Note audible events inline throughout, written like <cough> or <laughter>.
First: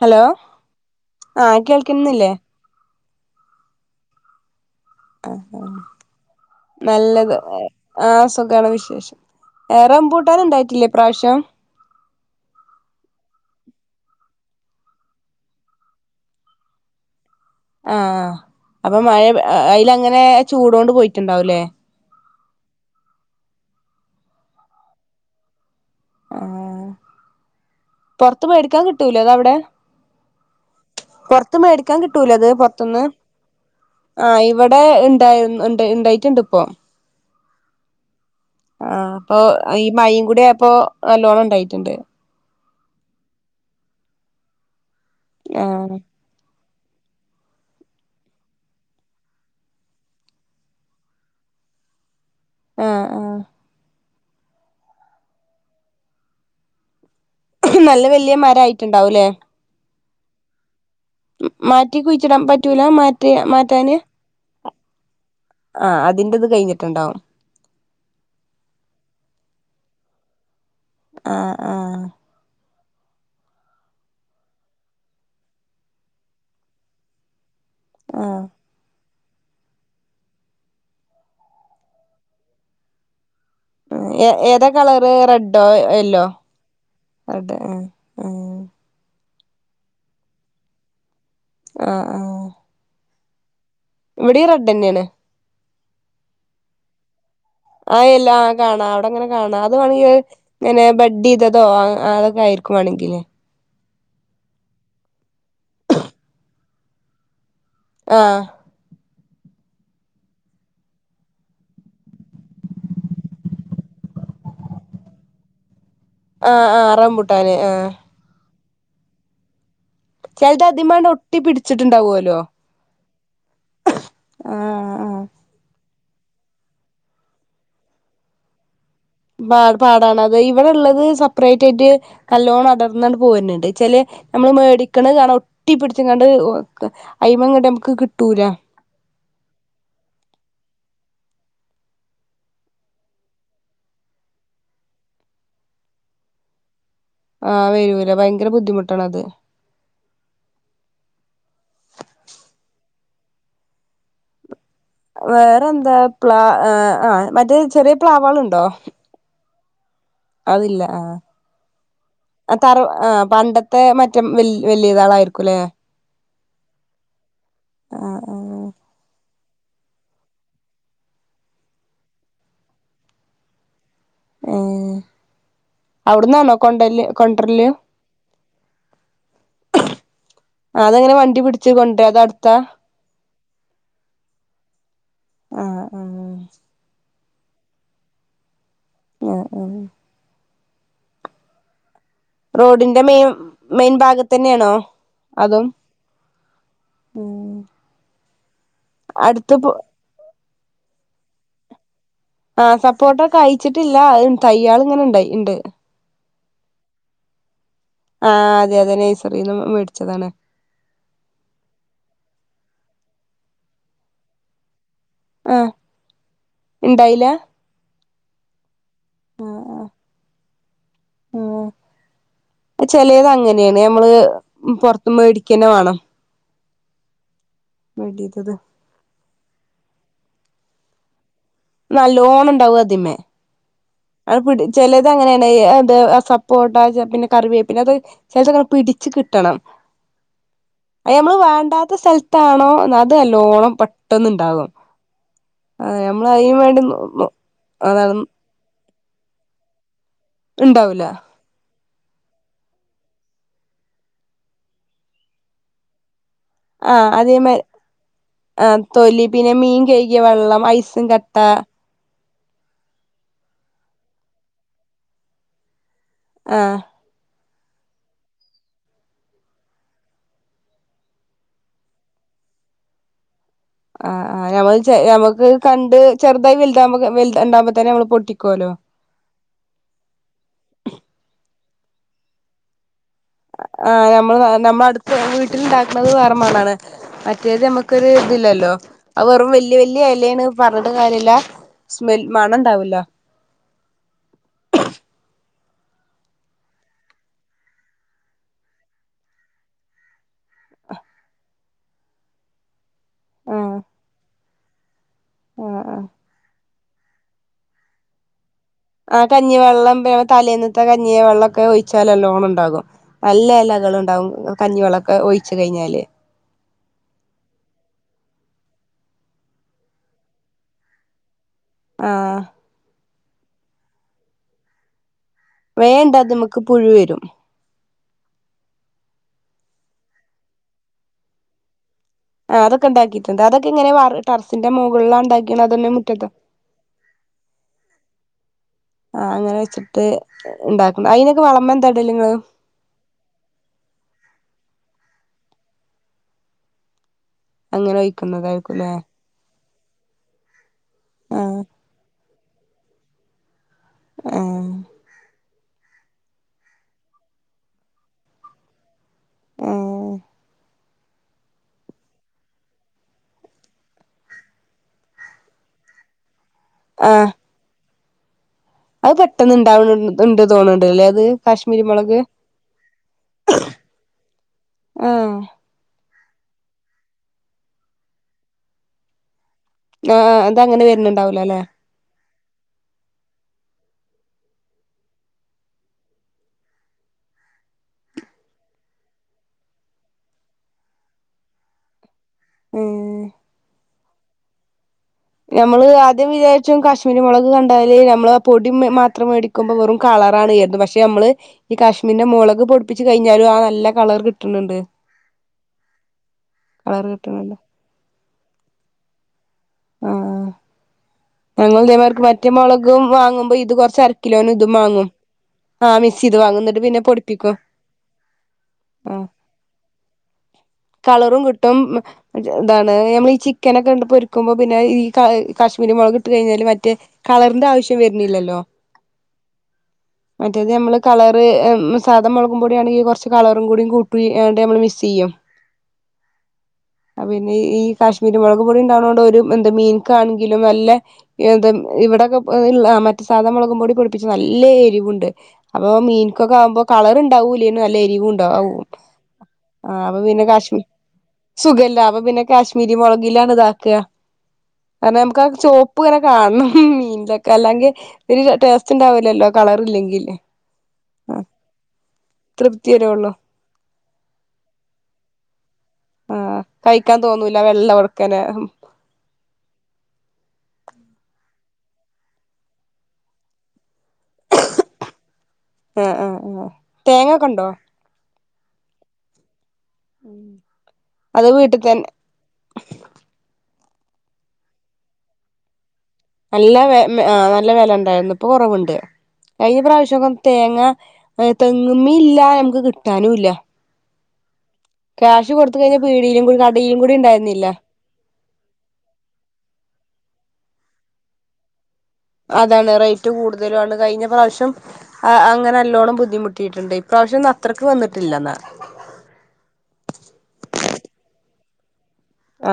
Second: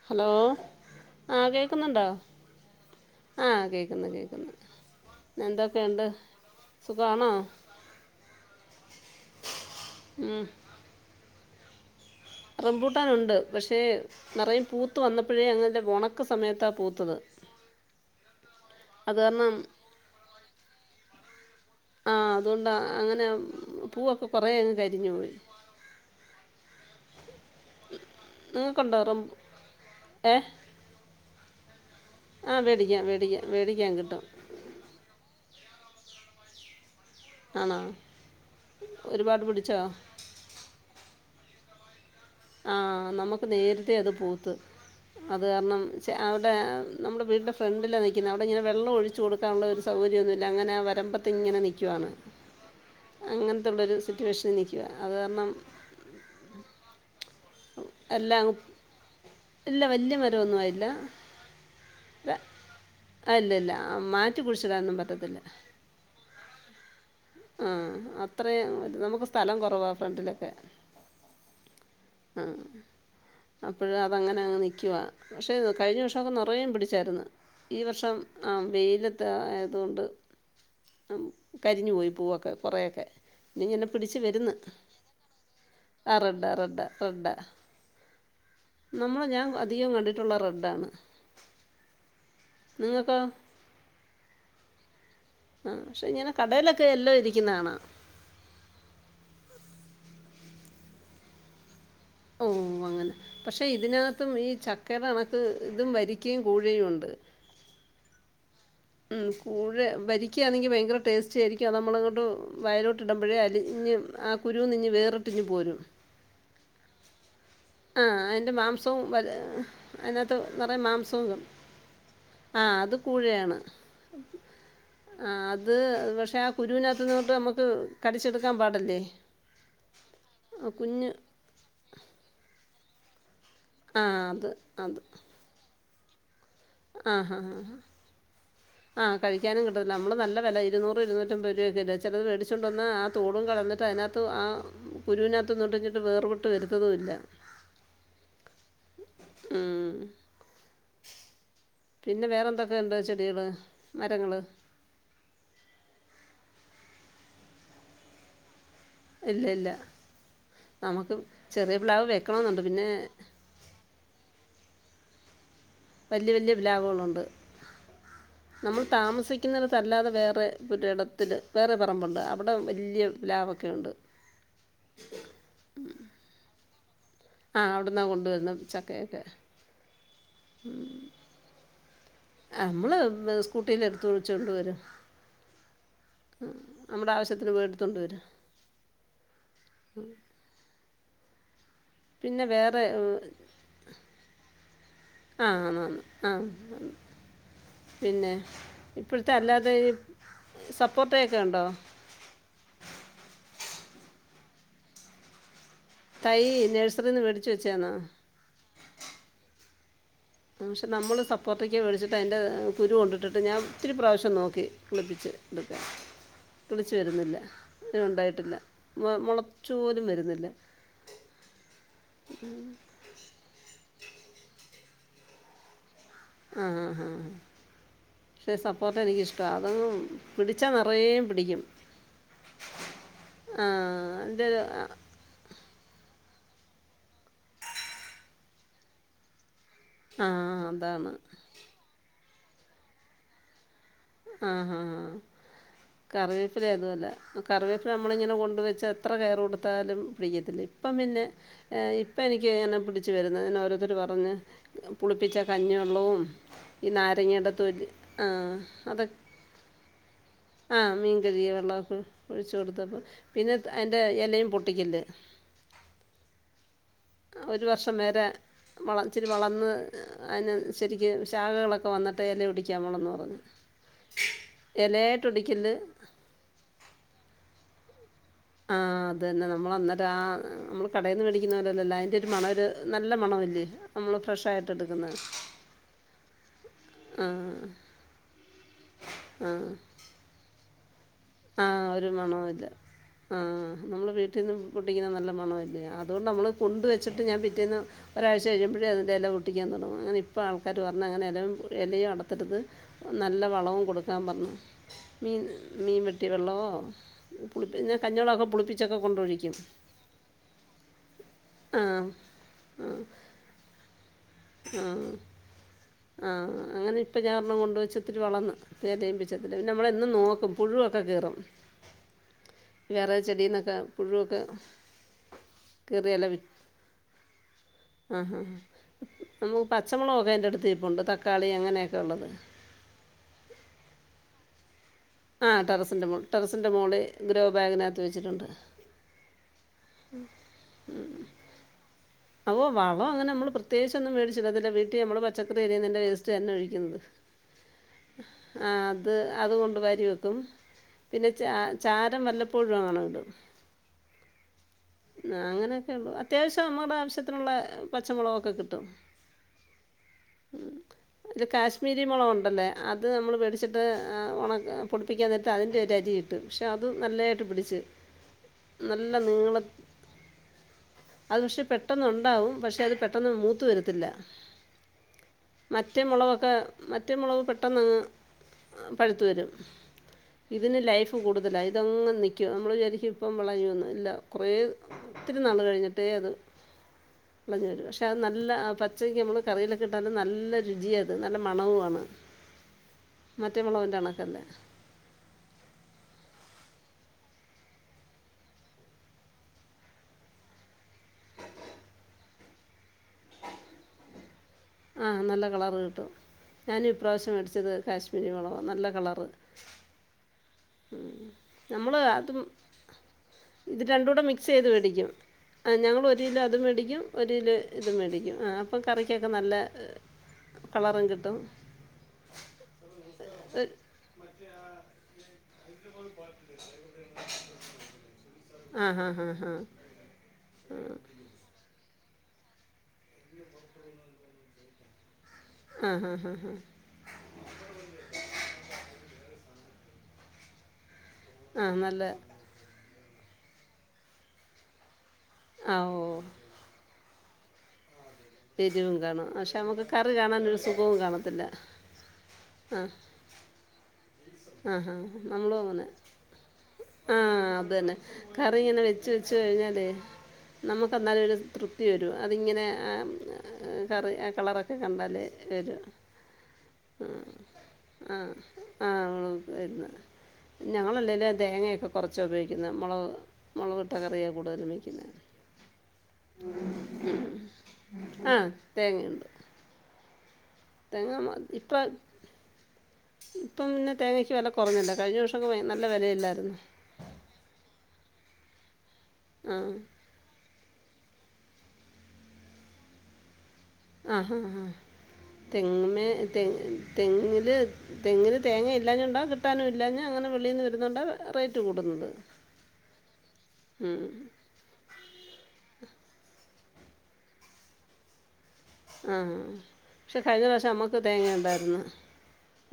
Hello ആഹ് കേൾക്കുന്നില്ലേ? ആഹ കേക്കുന്നു കേക്കുന്നു. ആ സുഖമാണോ നല്ലത് ആ സുഖമാണ് വിശേഷം ഏ റംബൂട്ടാൻ ഉണ്ടായിട്ടില്ലേ ഇപ്രാവശ്യം. റംമ്പുട്ടാനുണ്ട് പക്ഷേ നിറയേ പൂത്ത് വന്നപ്പോഴേ അങ്ങനല്ല ഉണക്ക സമയത്താ പൂത്തത്. ആഹ് അപ്പൊ അത് മഴ കാരണം അതിൽ അങ്ങനെ ചൂടൊണ്ട് പോയി. ഉണ്ടാവുല്ലേ? ആ അതുകൊണ്ടാ അങ്ങനെ പൂവൊക്കെ കുറെേ അങ്ങ് കരിഞ്ഞു പോയി. ആഹ് പൊറത്ത് മേടിക്കാൻ നിങ്ങൾക്കുണ്ടോ കിട്ടൂലേ റംബൂ അതവിടെ ഏ പൊറത്ത് മേടിക്കാൻ കിട്ടൂലേ അത് ആ പൊറത്തുന്ന് മേടിക്കാം മേടിക്കാം മേടിക്കാൻ കിട്ടും ആ ഇവിടെ ഉണ്ടായി ഇണ്ടായിട്ടുണ്ട് ഇപ്പോ. ആണോ? ആ അപ്പൊ ഒരുപാട് പിടിച്ചോ ഈ മഴയും കൂടി അപ്പൊ നല്ലോണം ആയിട്ടുണ്ട്. ആഹ് നമുക്ക് നേരത്തെേ അത് പൂത്ത്. അത് കാരണം ആഹ് ച അവിടെ നമ്മുടെ വീടിന്റെ ഫ്രണ്ടിലാ നിൽക്കുന്നേ അവിടെ ഇങ്ങനെ വെള്ളം ഒഴിച്ച് കൊടുക്കാനുള്ള ഒരു സൗകര്യമൊന്നുമില്ല അങ്ങനെ വരമ്പത്ത് ഇങ്ങനെ നിൽക്കുവാണ്. ആഹ് ആഹ് അങ്ങനത്തുള്ളൊരു സിറ്റേഷനി നിക്കുവാ അത് കാരണം നല്ല വലിയ മരായിട്ടുണ്ടാവൂല്ലേ? മരം ഒന്നും ആയില്ല. മ് മാറ്റി കുഴി ര- ആ, ഇല്ല ഇല്ല ആ, മാറ്റി കുഴിച്ചിടാനൊന്നും പറ്റത്തില്ല ആഹ് അത്രെയും നമുക്ക് സ്ഥലം കൊറവാ ഫ്രണ്ടിലൊക്കെ ആഹ് ആഹ് അപ്പഴ് അത് അങ്ങനെ അങ്ങ് നിക്കുവാ പക്ഷേ കഴിഞ്ഞ വർഷൊക്കെ നെറെയെ പിടിച്ചായ്ര്ന്ന് ഈ വർഷം ആഹ് വെയിലെ ത്ത് ആയതോണ്ട് അം കരിഞ്ഞ് പോയി പൂവൊക്കെ കൊറയൊക്കെ ഉം എ ഏ ഏതാ കളെറ് റെഡ്ഡോ? ആ യെല്ലോ? റെഡാ റെഡാ റെഡാ റെഡ്ഡ് എ ഏ നമ്മൾ ഞാൻ അധികം കണ്ടിട്ടുള്ളെ റെഡ്ഡ് ആണ് അഹ് ആഹ് ഇവിടെ റെഡ്ഡെന്നേണ് ആഹ് പക്ഷെ ഇങ്ങനെ കടേലെക്കെ എല്ലാ ഇരി ആഹ് യെല്ലാം കാണാം അവടെങ്ങനെ കാണാ ഇത് മാണെങ്കി ഇങ്ങനെ ബഡ്ഡ് ചെയ്തതോ ആഹ് അതൊക്കെ ഓ ആയിരിക്കും വാണെങ്കി അങ്ങനെ ലെ പക്ഷേ ഇതിനകത്തും ഈ ചക്കര കണക്ക് ഇതും വരിക്കെയും കൂഴയുണ്ട് ആഹ് ഉം കൂഴ വരിക്കെയാണെങ്കി ഭയങ്കര ടേസ്റ്റായിരിക്കും അത് നമ്മളോട് വായിലോട്ട് ഇടമ്പഴേ അലിഞ്ഞ് ആഹ് കുരൂന്നിഞ്ഞ് വേറിട്ടിഞ്ഞ് പോരൊള്ളു ആഹ്. ആഹ് റംബുട് ആഹ് അയ്ന്റെ മാം തും <unintelligible> അയ്നത്ത് ചെലത് നറയെ അതിമ്മാണ്ട് ഒട്ടി മാംസവും പിടിച്ചിട്ടുണ്ടാവോലോ <unintelligible> ആഹ് അത് കൂയേണ് ആഹ് അത് പക്ഷേ ആ കുരുവിനകത്തു നിന്നങ്ങോട്ട് നമുക്ക് കടിച്ചെടുക്കാൻ പാടല്ലേ <unintelligible> പാടാണ് അത ആ ഇവിടെള്ളത് കുഞ്ഞ് സെപ്പറേറ്റ് ആയിട്ട് കല്ലോണം <unintelligible> പോവന്നെ ചെലെ ആ അത് നമ്മള് മേടിക്കണ കാണാം ഒട്ടിപി ച്ച് ങ്ങണ്ട് ആഹ് ഹാ ആഹ് ആഹ് കഴിക്കാനും കിട്ടൂല അമ്മള് നല്ല വെല ഇരുന്നൂറ് ഇരുന്നൂ <unintelligible> ചെലര് വെടിച്ചൊണ്ടന്നാ ആഹ് തോടും കളഞ്ഞിട്ട് അയ്നത്ത് ആഹ് കുരുവിനകത്ത്ന്നിട്ടിഞ്ഞിട്ട് വേർവിട്ട് വരും ആഹ് വരൂല ഭയങ്കെര ബുദ്ധിമുട്ടാണ് അത് ഉം. പിന്നെ വേറെ എന്തൊക്കെണ്ട് ചെടികള്, മരങ്ങള് വേറെ എന്താ പ്ല ആഹ് മറ്റേ ചെറ്യേ പ്ലാവേള് ഇണ്ടോ? ഇല്ല ഇല്ല അതില്ല നമുക്ക് ചെറിയ പ്ലാവ് ആഹ് വെക്കണമെന്നുണ്ട് തറ പിന്നെ ആഹ് പണ്ടത്തെ മറ്റെ വ വലിയതആള ആയിരിക്കുംല്ലേ വലിയ വല്യ ബലാഗുകളുണ്ട് ആ ആ നമ്മൾ താമസി ക്കുന്നിടത്തല്ലാതെ വേറെ പുരെടത്തില് വേറെ പറമ്പോണ്ട് അവിടെ വല്യ പ്ലാവോ ക്കെ ണ്ട് ഉം അവിട്നന്നോ കൊണ്ടല്ല് ആഹ് അവിടന്നാ കൊണ്ടുവരുന്ന ചക്കയക്കെ അതെങ്ങനെ വണ്ടി പിടിച്ച് കൊണ്ടര അത് അടുത്താ നമ്മള് സ്കൂട്ടിൽ എടുത്തച്ചോണ്ടരും ആ നമ്മുടെ ആവ ത്തിന് പേടുത്തൊണ്ട് വരും ആ ആ പിന്നെ വേറെ റോഡിന്റെ മെയിൻ മെയിൻ ഭാഗ തന്നെയാണോ ആ അതൊ ആന്ന് ആന്ന് ആ ഉം പിന്നെ ഇപ്പോഴത്തെ അല്ലാതെ ഈ സപ്പോർട്ട ഒക്കെ ഉണ്ടോ ആ സപ്പോർട്ടക്കയ്ച്ചിട്ടില്ല അ തയ്യാൾ ഇങ്ങനെണ്ടായി ഇണ്ട് തൈ നേഴ്സറിന്ന് മേടിച്ച് വെച്ചാന്നോ മച്ചതാണ് പക്ഷെ നമ്മള് സപ്പോർട്ടക്കെ മേടിച്ചിട്ട് അതിൻ്റെ കുരു കൊണ്ടിട്ടിട്ട് ഞാൻ ഒത്തിരി പ്രാശ്യം നോക്കി കിളിപ്പിച്ച് ആ എടുക്കാൻ കിളിച്ചു ഉണ്ടായില്ല വരുന്നില്ല പിന്നെ ഉണ്ടായിട്ടില്ല മ ആ മൊളച്ചു പോലും വരുന്നില്ല ആ ഇപ്പ ചെലേത് അങ്ങനേണ് ഞമ്മള് ഉം പൊറ് മേടിക്കന്നെ വാണം ആഹ് ആ ആഹ് വേണ്ടിയത് പക്ഷെ സപ്പോട്ട എനിക്കിഷ്ടവാ അതും പിടിച്ചാ നറയെ നല്ലൊണണ്ടാവു അതിമേ ആ അത് അതിൻ്റെ ഒരു പിടി ചെലേത് അങ്ങനേണ് എ എന്ത് ആ സപ്പോട്ട ജ പിന്നെ കറിവേപ്പിന്റെ അത് ചെലതൊക്കെ പിടിച്ച് കിട്ടണം ആഹ് അതാണ് ത്താണോ അത് നല്ലോണം പെ ആഹ് ആ നമ്മള് അതിന് കറിവേപ്പില വേണ്ടി അതുവല്ല കറിവേപ്പില അതാണ് നമ്മളിങ്ങനെ കൊണ്ടുവെച്ച എത്ര കെയർ കൊടുത്താലും വെയ്യത്തില്ലെ ഇപ്പം ഉണ്ടാവൂല പിന്നെ ഏ ഇപ്പം എനിക്ക് ഇങ്ങനെ പുടിച്ച് വരുന്നത്ങ്ങനെ ഓരോരുത്തര് പറഞ്ഞ് പുളിപ്പിച്ച കഞ്ഞിവെള്ളവും ഈ ആഹ് നാരങ്ങയുടെ അതേമാരി തൊലി ആഹ് തൊലി പിന്നെ മീൻ കഴ്കിയ വൾ ആ മീൻ കഴുകിയ വെള്ളൊക്കെ ഒഴിച്ചു കൊടുത്തപ്പം പിന്നെ അതിൻ്റെ എലയും പൊട്ടിക്കില്ലേ ആഹ് ഒരു വർഷം വരെ വള ഇച്ചിരി വളർന്ന് അതിന് ശരിക്കും ശാഖകളൊക്കെ വന്നിട്ട് ഇല പിടിക്കാം ഒള്ളന്നു പറഞ്ഞു ആഹ് ആ ഞമ്മൾ ഇലയായിട്ട് ഞമ്മക്ക് ഒടിക്കല്ല് കണ്ട് ചെറുതായി വലുതാവുമ്പോ വൽതാ ണ്ടാവു തന്നെ നമ്മൾ പൊട്ടി ആഹ് അതന്നെ നമ്മൾ അന്നേരം ആ നമ്മൾ കടയിൽന്ന് മേടിക്കുന്നോരെ അല്ല അതിന്റെ ഒരു മണം ഒരു നല്ല മണമില്ലേ ആഹ് നമ്മള് നമ്മൾ ഫ്രഷായിട്ട് നമ്മളടുത്ത് എടുക്കുന്നത് വീട്ടില്ണ്ടാക്കണത് വേറെ മണാണ് ആ മറ്റേത് നമ്മുക്കൊരു ഇതില്ലല്ലോ അത് വെറും വല്യ വല്യ ഇലേണ് പറ ആഹ് ഒരു മണവും ഇല്ല ആഹ് നമ്മള് വീട്ടിൽന്ന് പൊട്ടിക്കുന്ന നല്ല മണം ആയിരി അല്ല അതുകൊണ്ട്‌ നമ്മള് കൊണ്ട്‌ വച്ചിട്ട് ഞാൻ പിറ്റേന്ന് ഒരാഴ്ച കഴിയുമ്പോഴേ അതിൻ്റെ എല പൊട്ടിക്കാൻ തുടങ്ങു അങ്ങനെ ഇപ്പോൾ ആൾക്കാര് പറഞ്ഞാ അങ്ങനെ ഇല എലയും അടത്തരുത് നല്ല ആഹ് വളവും കൊടുക്കാൻ പറഞ്ഞു മീൻ ആഹ് ആഹ് മീൻ വെ പുളിപ്പിഞ്ഞ കഞ്ഞിവെള്ളൊക്കെ പുളിപ്പി പുളിപ്പിച്ചൊക്കെ ആ കൊണ്ടൊഴിക്കും കഞ്ഞിവെള്ളം തലേന്നത്ത കഞ്ഞിയ വെള്ളം ഒക്കെ ആ ഒഴിച്ചാല് നല്ലോണം ണ്ടാകും ആ നല്ല ഇലകള്ണ്ടാ ണ്ടാവുന്ന് കഞ്ഞിവെള്ളൊക്കെ ഒഴിച്ച് കഴിഞ്ഞാ ആഹ് അങ്ങനെ ഇപ്പം ഞാഒരെണ്ണം കൊണ്ട്‌വെച്ച് ഒത്തിരി വളർന്ന് തേമ്പിച്ചേർത്തിട്ട് നമ്മളെന്നും നോക്കും പുഴുവൊക്കെ കേറും ആഹ് വേറ ചെടീന്നൊക്കെ പുഴുവൊക്കെ കീറി ഇല വേണ്ടത് വി മ്മക്ക് പുഴു വരും ആ ഹാ ഹാ നമക്ക് പച്ചമുളകൊക്കെ അതിൻ്റെ അടുത്ത് കൊണ്ട് തക്കാളി അങ്ങനെയൊക്കെ ഉള്ളത് ആഹ്തൊക്കെ ഇണ്ടാക്കിയിട്ടണ്ട് അതൊക്കെ ഇങ്ങനെ ടറസിന്റെ മൊക ആ ടെറസിന്റമോള്ള് ടെറസെന്റമോള് ഗ്രോ ബാഗിനകത്ത് വെച്ചിട്ടുണ്ട് ആ അങ്ങനെ വെച്ചിട്ട് ഉണ്ടാക്കണം അതിനൊക്കെ വളം എന്താ ഇടല് നിങ്ങള് അവ വളം അങ്ങനെ നമ്മള് പ്രത്യേകിച്ചൊന്നും മേടിച്ചിട വീട്ടിൽ നമ്മള് പച്ചക്കറി അരിയുന്നതിന്റെ വേസ്റ്റ് തന്നെ ഒഴിക്കുന്നത് അങ്ങനെ ആ ഒഴിക്കുന്നതായിരിക്കുംല്ലേ അത് <unintelligible> പിന്നെ ച ആഹ് ചാരം വല്ലപോ പ്പോഴും അങ്ങനെ ഇടും ആഹ് ആ അങ്ങനെയൊക്കെ ഉള്ളു അത്യാവശ്യം നമ്മടെ ആവശ്യത്തിനുള്ള പച്ചമുളകൊക്കെ കിട്ടും. എഹ് ഒരു കാശ്മീരി മൊളക് ഒണ്ടല്ലേ അ അത് നമ്മള് മേടിച്ചിട്ട് ഏ ഉണക് പൊടിപ്പിക്കാൻ നേരത്ത് അതിന്റെ ഒരു അരി ഇ ട്ട് പക്ഷേ അത് ആഹ് നല്ലയായിട്ട് പിടിച്ച് അത് നല്ല പെട്ടെന്ന് നീളത് ഇണ്ടാവണ് ഉണ്ട് തോന്നുന്നുണ്ടല്ലേ അത് പക്ഷേ കാശ്മീരി പെട്ടന്ന് മുളക് ഉണ്ടാവും, പക്ഷെ അത് പെട്ടെന്ന് മൂത്ത് വരത്തില്ല, ആഹ് മറ്റേ മുളകൊ ക്കെ മറ്റെ മുളക് പെട്ടെന്ന് അങ്ങ് പഴുത്ത് വരും. ആഹ് അത് ഇതിന് അങ്ങനെ ലൈഫ് വരുന്നുണ്ടാവൂല അല്ലെ കൂടുതലാ, ഇതങ്ങ് നിക്കും, നമ്മള് ശരിക്കും ഇപ്പം വിളഞ്ഞു വന്നു ഇല്ല. കൊറേ ഒത്തിരി നാള് കഴിഞ്ഞിട്ടേ അത് വിളഞ്ഞ് വരൂ, പക്ഷേ അത് നല്ല പച്ചയ്ക്ക് നമ്മൾ കറിയിലൊക്കെ ഇട്ടാൽ നല്ല രുചിയാ അത്, നല്ല മണവുവാണ്. ഉം മറ്റേ മുളവിന്റാണ്. <unintelligible> നമ്മള് ആദ്യം വിചാരിച്ചു കാശ്മീരി മൊളക് കണ്ടാല് നമ്മൾ പൊടി മ് മാത്രം മേടിക്കുമ്പോ വെറും കളറാണ്, <unintelligible> പക്ഷേ നമ്മള് ഈ കാശ്മീരിന്റെ മൊളക് പൊടിപ്പിച്ച് കഴിഞ്ഞാലും ആ നല്ല കളർ കിട് ആഹ് നല്ല കളറ് കിട്ടും, ഞാനും കളർ ഇപ്രാവശ്യം കിട്ടുന്നുണ്ട് അടിച്ചത് കാശ് <unintelligible> നല്ല കളറ്. ആഹ് ഞങ്ങൾ നമ്മൾ ഇതേമാർക്ക് അതും മറ്റേ മൊളകും വാങ്ങുമ്പോ ഇത് കൊറച്ച് രണ്ടും അര കൂടെ മിക്സ് കിലോനും ചെയ്ത് ഇതും വാങ്ങും മേടിക്കും ആ ഞങ്ങൾ ഒരു മിക്സ് ചെയ്ത് കിലോ അത് വാങ്ങും, ന്നട്ട് പിന്നെ മേടിക്കും ഒരു പൊടിപ്പിക്കും, കിലോ ഇത് മേടിക്കും ആ അപ്പം ആഹ് കറിക്കൊക്കെ നല്ല കളറും കിട്ടും മ് ഇതാണ് നമ്മൾ ഒരു ചിക്കനൊക്കെ ഇങ്ങട് പൊരിക്കുമ്പോ പിന്നെ ഈ ക ഇ കാശ്മീരി മൊളക് ട്ട് കയിഞ്ഞാല് മറ്റേ കളറിന്റെ ആവശ്യം വര്ണില്ലല്ലോ, ആ ഹാ ഹാ ഹാ മറ്റേത് നമ്മള് കളറ് എഹ് മ് സാധാ മൊളകുംപൊടി ആണെങ്കി കൊറച്ച് കളറും കൂടി കൂട്ടി ന്ന്ട്ട് നമ്മൾ മിക്സ്‌ ചെയ്യും. ആ ഹാ ഹാ ഹാ അ പിന്നെ ഈ കാശ്മീരി മൊളക് പൊടി ഇണ്ടാവണോണ്ട് ഒരു മ് ത് മീന്ക്കാണെങ്കിലും നല്ലെ ആ എന്താ മ് നല്ല ഇവിടൊക്കെ പ ഇള്ള മറ്റ് സാധാ മൊളകും പൊടി പൊടിപ്പിച്ച് നല്ല എരിവുണ്ട്. ആ അപ്പോ ഓ മീനക്കൊക്കെ ആമ്പോ കളർ ഇണ് <unintelligible> അല്ലേ <unintelligible> വുണ്ടാവും എരിവും കാണും പക്ഷെ നമുക്ക് ആ കറി അപ്പോ പിന്നെ കാണാനൊരു കാശ്മി സുഖവും കാണത്തില്ല സുഖല്ലേ അപ്പോ പിന്നെ ആ കാശ്മീരി മൊളകിലാണ് ഇതാക്ക ആഹാ കാരണം മ്മക്കാ നമ്മളും ചോ അങ്ങനെ ആ അത്തന്നെ ഒരു കറിങ്ങനെ ടേസ്റ്റ് വെച്ച് വെച്ച് ഉണ്ടാവില്ലല്ലോ കളർ കഴിഞ്ഞാലേ ഇല്ലെങ്കിൽ നമുക്ക് എന്നാലും ഒരു ആ തൃപ്തി വരും അതിങ്ങനെ തൃപ്തി ആ വരേള്ളൂ ഹെ കറി ആ കളറൊക്കെ കണ്ടാല് വരും. ആഹ് കഴിക്കാൻ തോന്നൂല വെള്ള ആ വറുക്കന ആ <unintelligible> ഞങ്ങളല്ലേലേ തേങ്ങ <unintelligible> കൊറച്ച ഉപയോഗിക്കുന്നെ മൊളക് മൊളക് ഇട്ട കറിയാ കൂടുതലും വയ്ക്കുന്നെ. ആഹ് ആഹ് ആഹ് തേങ്ങ ഒക്കെ ഉണ്ടോ ആ തേങ്ങയുണ്ട് ഉം തേങ്ങ <unintelligible> ഇപ്പൊ ഇപ്പം പിന്നെ തേങ്ങക്ക് വില കുറഞ്ഞല്ലോ കഴിഞ്ഞ വർഷം <unintelligible> നല്ല വെ <unintelligible> ആ നല്ല വെല ഉണ്ടായിരുന്നു ഇപ്പൊ കുറവുണ്ട് ആ കഴിഞ്ഞ പ്രാവശ്യം ഒക്കെ തേങ്ങ തെങ്ങ്മ്മീല്ലാ നമുക്ക് കിട്ടാനുംല്ല ഹാ ഹ ഹാ കഴിഞ്ഞാൽ തെങ്ങ്മ്മേ പീടിയിലും കൂടി കടയിലും കൂടി തെങ്ങില് ഉണ്ടായിരുന്നില്ല തെങ്ങില് തേങ്ങ ഇല്ലാഞ്ഞ <unintelligible> കിട്ടാനും ഇല്ലാഞ്ഞ അങ്ങനെ വെളീന്ന് <unintelligible> <unintelligible> റേറ്റ് കൂടുന്നത് അതാണ് റേറ്റ് കൂടുതലും ആണ് ഉം. കഴിഞ്ഞ പ്രാവശ്യം അ അങ്ങനെ നല്ലോണം ബുദ്ധിമുട്ട് മുട്ടിയിട്ടുണ്ട് ഇപ്രാവശ്യംന്ന അത്രക്ക് വന്നിട്ടില്ലന്ന ആ പക്ഷെ കഴിഞ്ഞ പ്രാവശ്യം നമുക്ക് തേങ്ങ ഉണ്ടായിരുന്നു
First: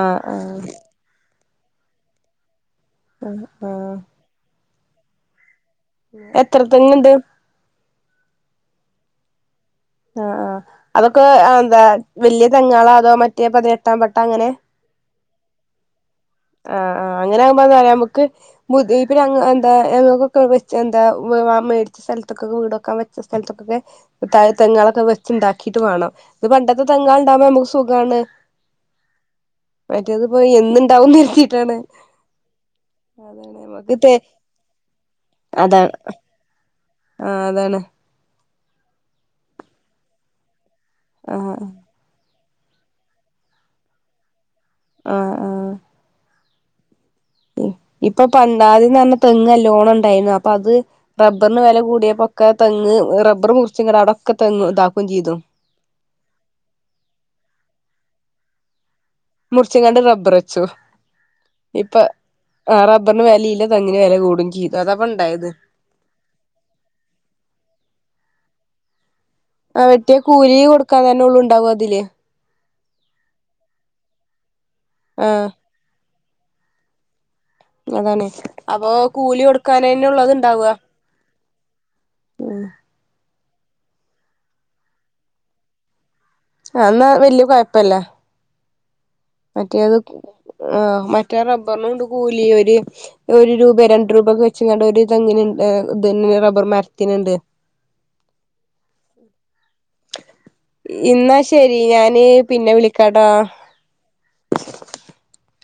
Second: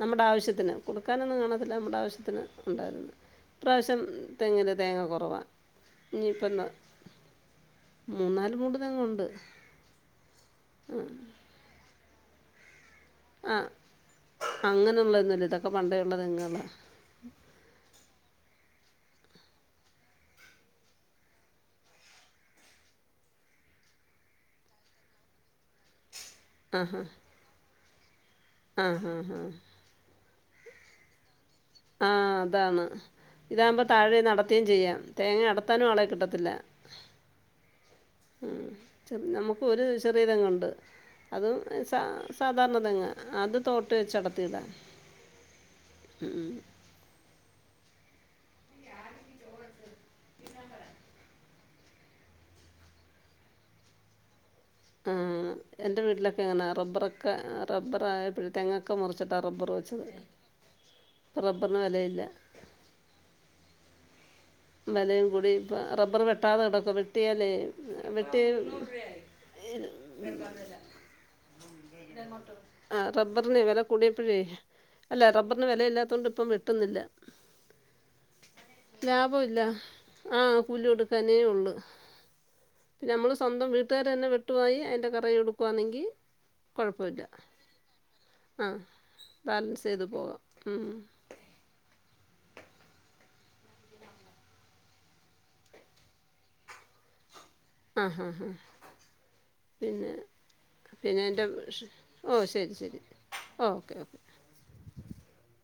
ആഹ് ആഹ് ആവശ്യത്തിന് കൊടുക്കാനൊന്നും കാണത്തി അത്‌ നമ്മുടെ ആവശ്യത്തിന് ഉണ്ടായിരുന്നു ആഹ് ആഹ് ഇപ്രാവശ്യം തെങ്ങില് തേങ്ങ കൊറവാ എത്ര തെങ്ങ്ണ്ട് മൂന്നാല് മൂട് തെങ്ങുണ്ട് ആഹ് ആഹ് അതൊക്കെ അ എന്താ വല്ല്യ തെങ്ങേളാ അതോ മറ്റേ ആ പതിനെട്ടാം പട്ട അങ്ങനെ അങ്ങനെയുള്ളതൊന്നുമില്ല ഇതൊക്കെ പണ്ടേ ഉള്ള തെങ്ങുകളാണ് ആഹ്ആഹ് അങ്ങനെ ആകുമ്പോ എന്താറിയൊ <unintelligible> തെങ്ങ്കളൊക്കെ വെച്ചുണ്ടാക്കിയിട്ട് വാണം ഇത് ആ പണ്ടത്തെ ഹാ തെങ്ങേ ളുണ്ടാവുമ്പോ നമ്മക്ക് സുഖാണ് ആ ഹാ ഹാ പ്പൊ എന്നുണ്ടാവുംന്ന് കരുതി ആഹ് അതാണ് ഇതാകുമ്പോ നമുക്ക് തേ താഴെന്ന് അടർതേം ചെയ്യാം തേങ്ങ അടർത്താനും അതാണ് ആളെ കിട്ടത്തില്ല ആഹ് അതാണ് നമുക്ക് ഒരു ചെറിയ തെങ്ങുണ്ട് അത് ആഹ് <unintelligible> സാധാരണ തെങ്ങാണ് അത് തോട്ടി വെച്ചടത്തിയിട ആ ആഹ് ഇപ്പൊ പണ്ടാതിൻ പറഞ്ഞ തെങ്ങ് നല്ലോണ ണ്ടായിരുന്നു അപ്പോ അത് പ റബറിന് വില കൂടിയപ്പൊക്കെ തെങ്ങ് റബറ് മുറിച്ചുങ്ങാണ്ട് അടൊക്കെ ആ എന്റെ വീട്ടിലൊക്കെ അങ്ങനാ റബ്ബറൊക്കെ റബ്ബറായപ്പഴും തെങ്ങൊക് മുറിച്ചങ്ങാണ്ട് റബ്ബർ വെച്ചു ഇപ്പം റബ്ബറിന് ഇപ്പൊ വിലയില്ല ആ റബ്ബറിന് വെലയില്ല തെങ്ങി ന് വെല കൂടും ചെ വെലയും കൂടി ഇപ്പോ റബ്ബർ വെട്ടാതെ കിടക്കുവ വെട്ടിയാല്ലേ വെട്ടി ആ വെട്ടിയ കൂലി കൊടുക്കാൻ തന്നെ ഉള്ളു ഉണ്ടാവും അതില് ആ റബ്ബറിന് വെല കൂടിയപ്പോഴേ അല്ല റബ്ബറിന് വെലയില്ലാതോണ്ട് ഇ ഇപ്പം വെട്ടുന്നില്ല ളതാണെ അപ്പോ കൂ പുല്ല ആ കൂലികൊടുക്കാനേ ഒള്ള് ഉം പിന്നെ നമ്മള് സ് സ്വന്തം വീട്ടുകാര് തന്നെ വെട്ടുവായി അയിന്റെ കറെയെടുക്കുവാന്നെങ്കി- ആ എന്നാ വല്യ കൊഴപ്പല്ല- ആഹ് മറ്റേ അത് മറ്റേ റബ്ബറിനുണ്ട് കൂലി - ഓര് ഒരു രൂപ രണ്ട് രൂപ ഒക്കെ വെച്ചങ്ങാണ്ട് ഒരു ഇതങ്ങനെ ഇ ഇത് റബ്ബർ മരത്തിനുണ്ട്- ആഹ് ഹാ ഹാ പിന്നെ പിന്നെ ഇന്നാ എന്റെ ശരി ഞാന് ഓ പിന്നെ ശരി ശരി വിളിക്കാട്ടാ ഓക്കെ -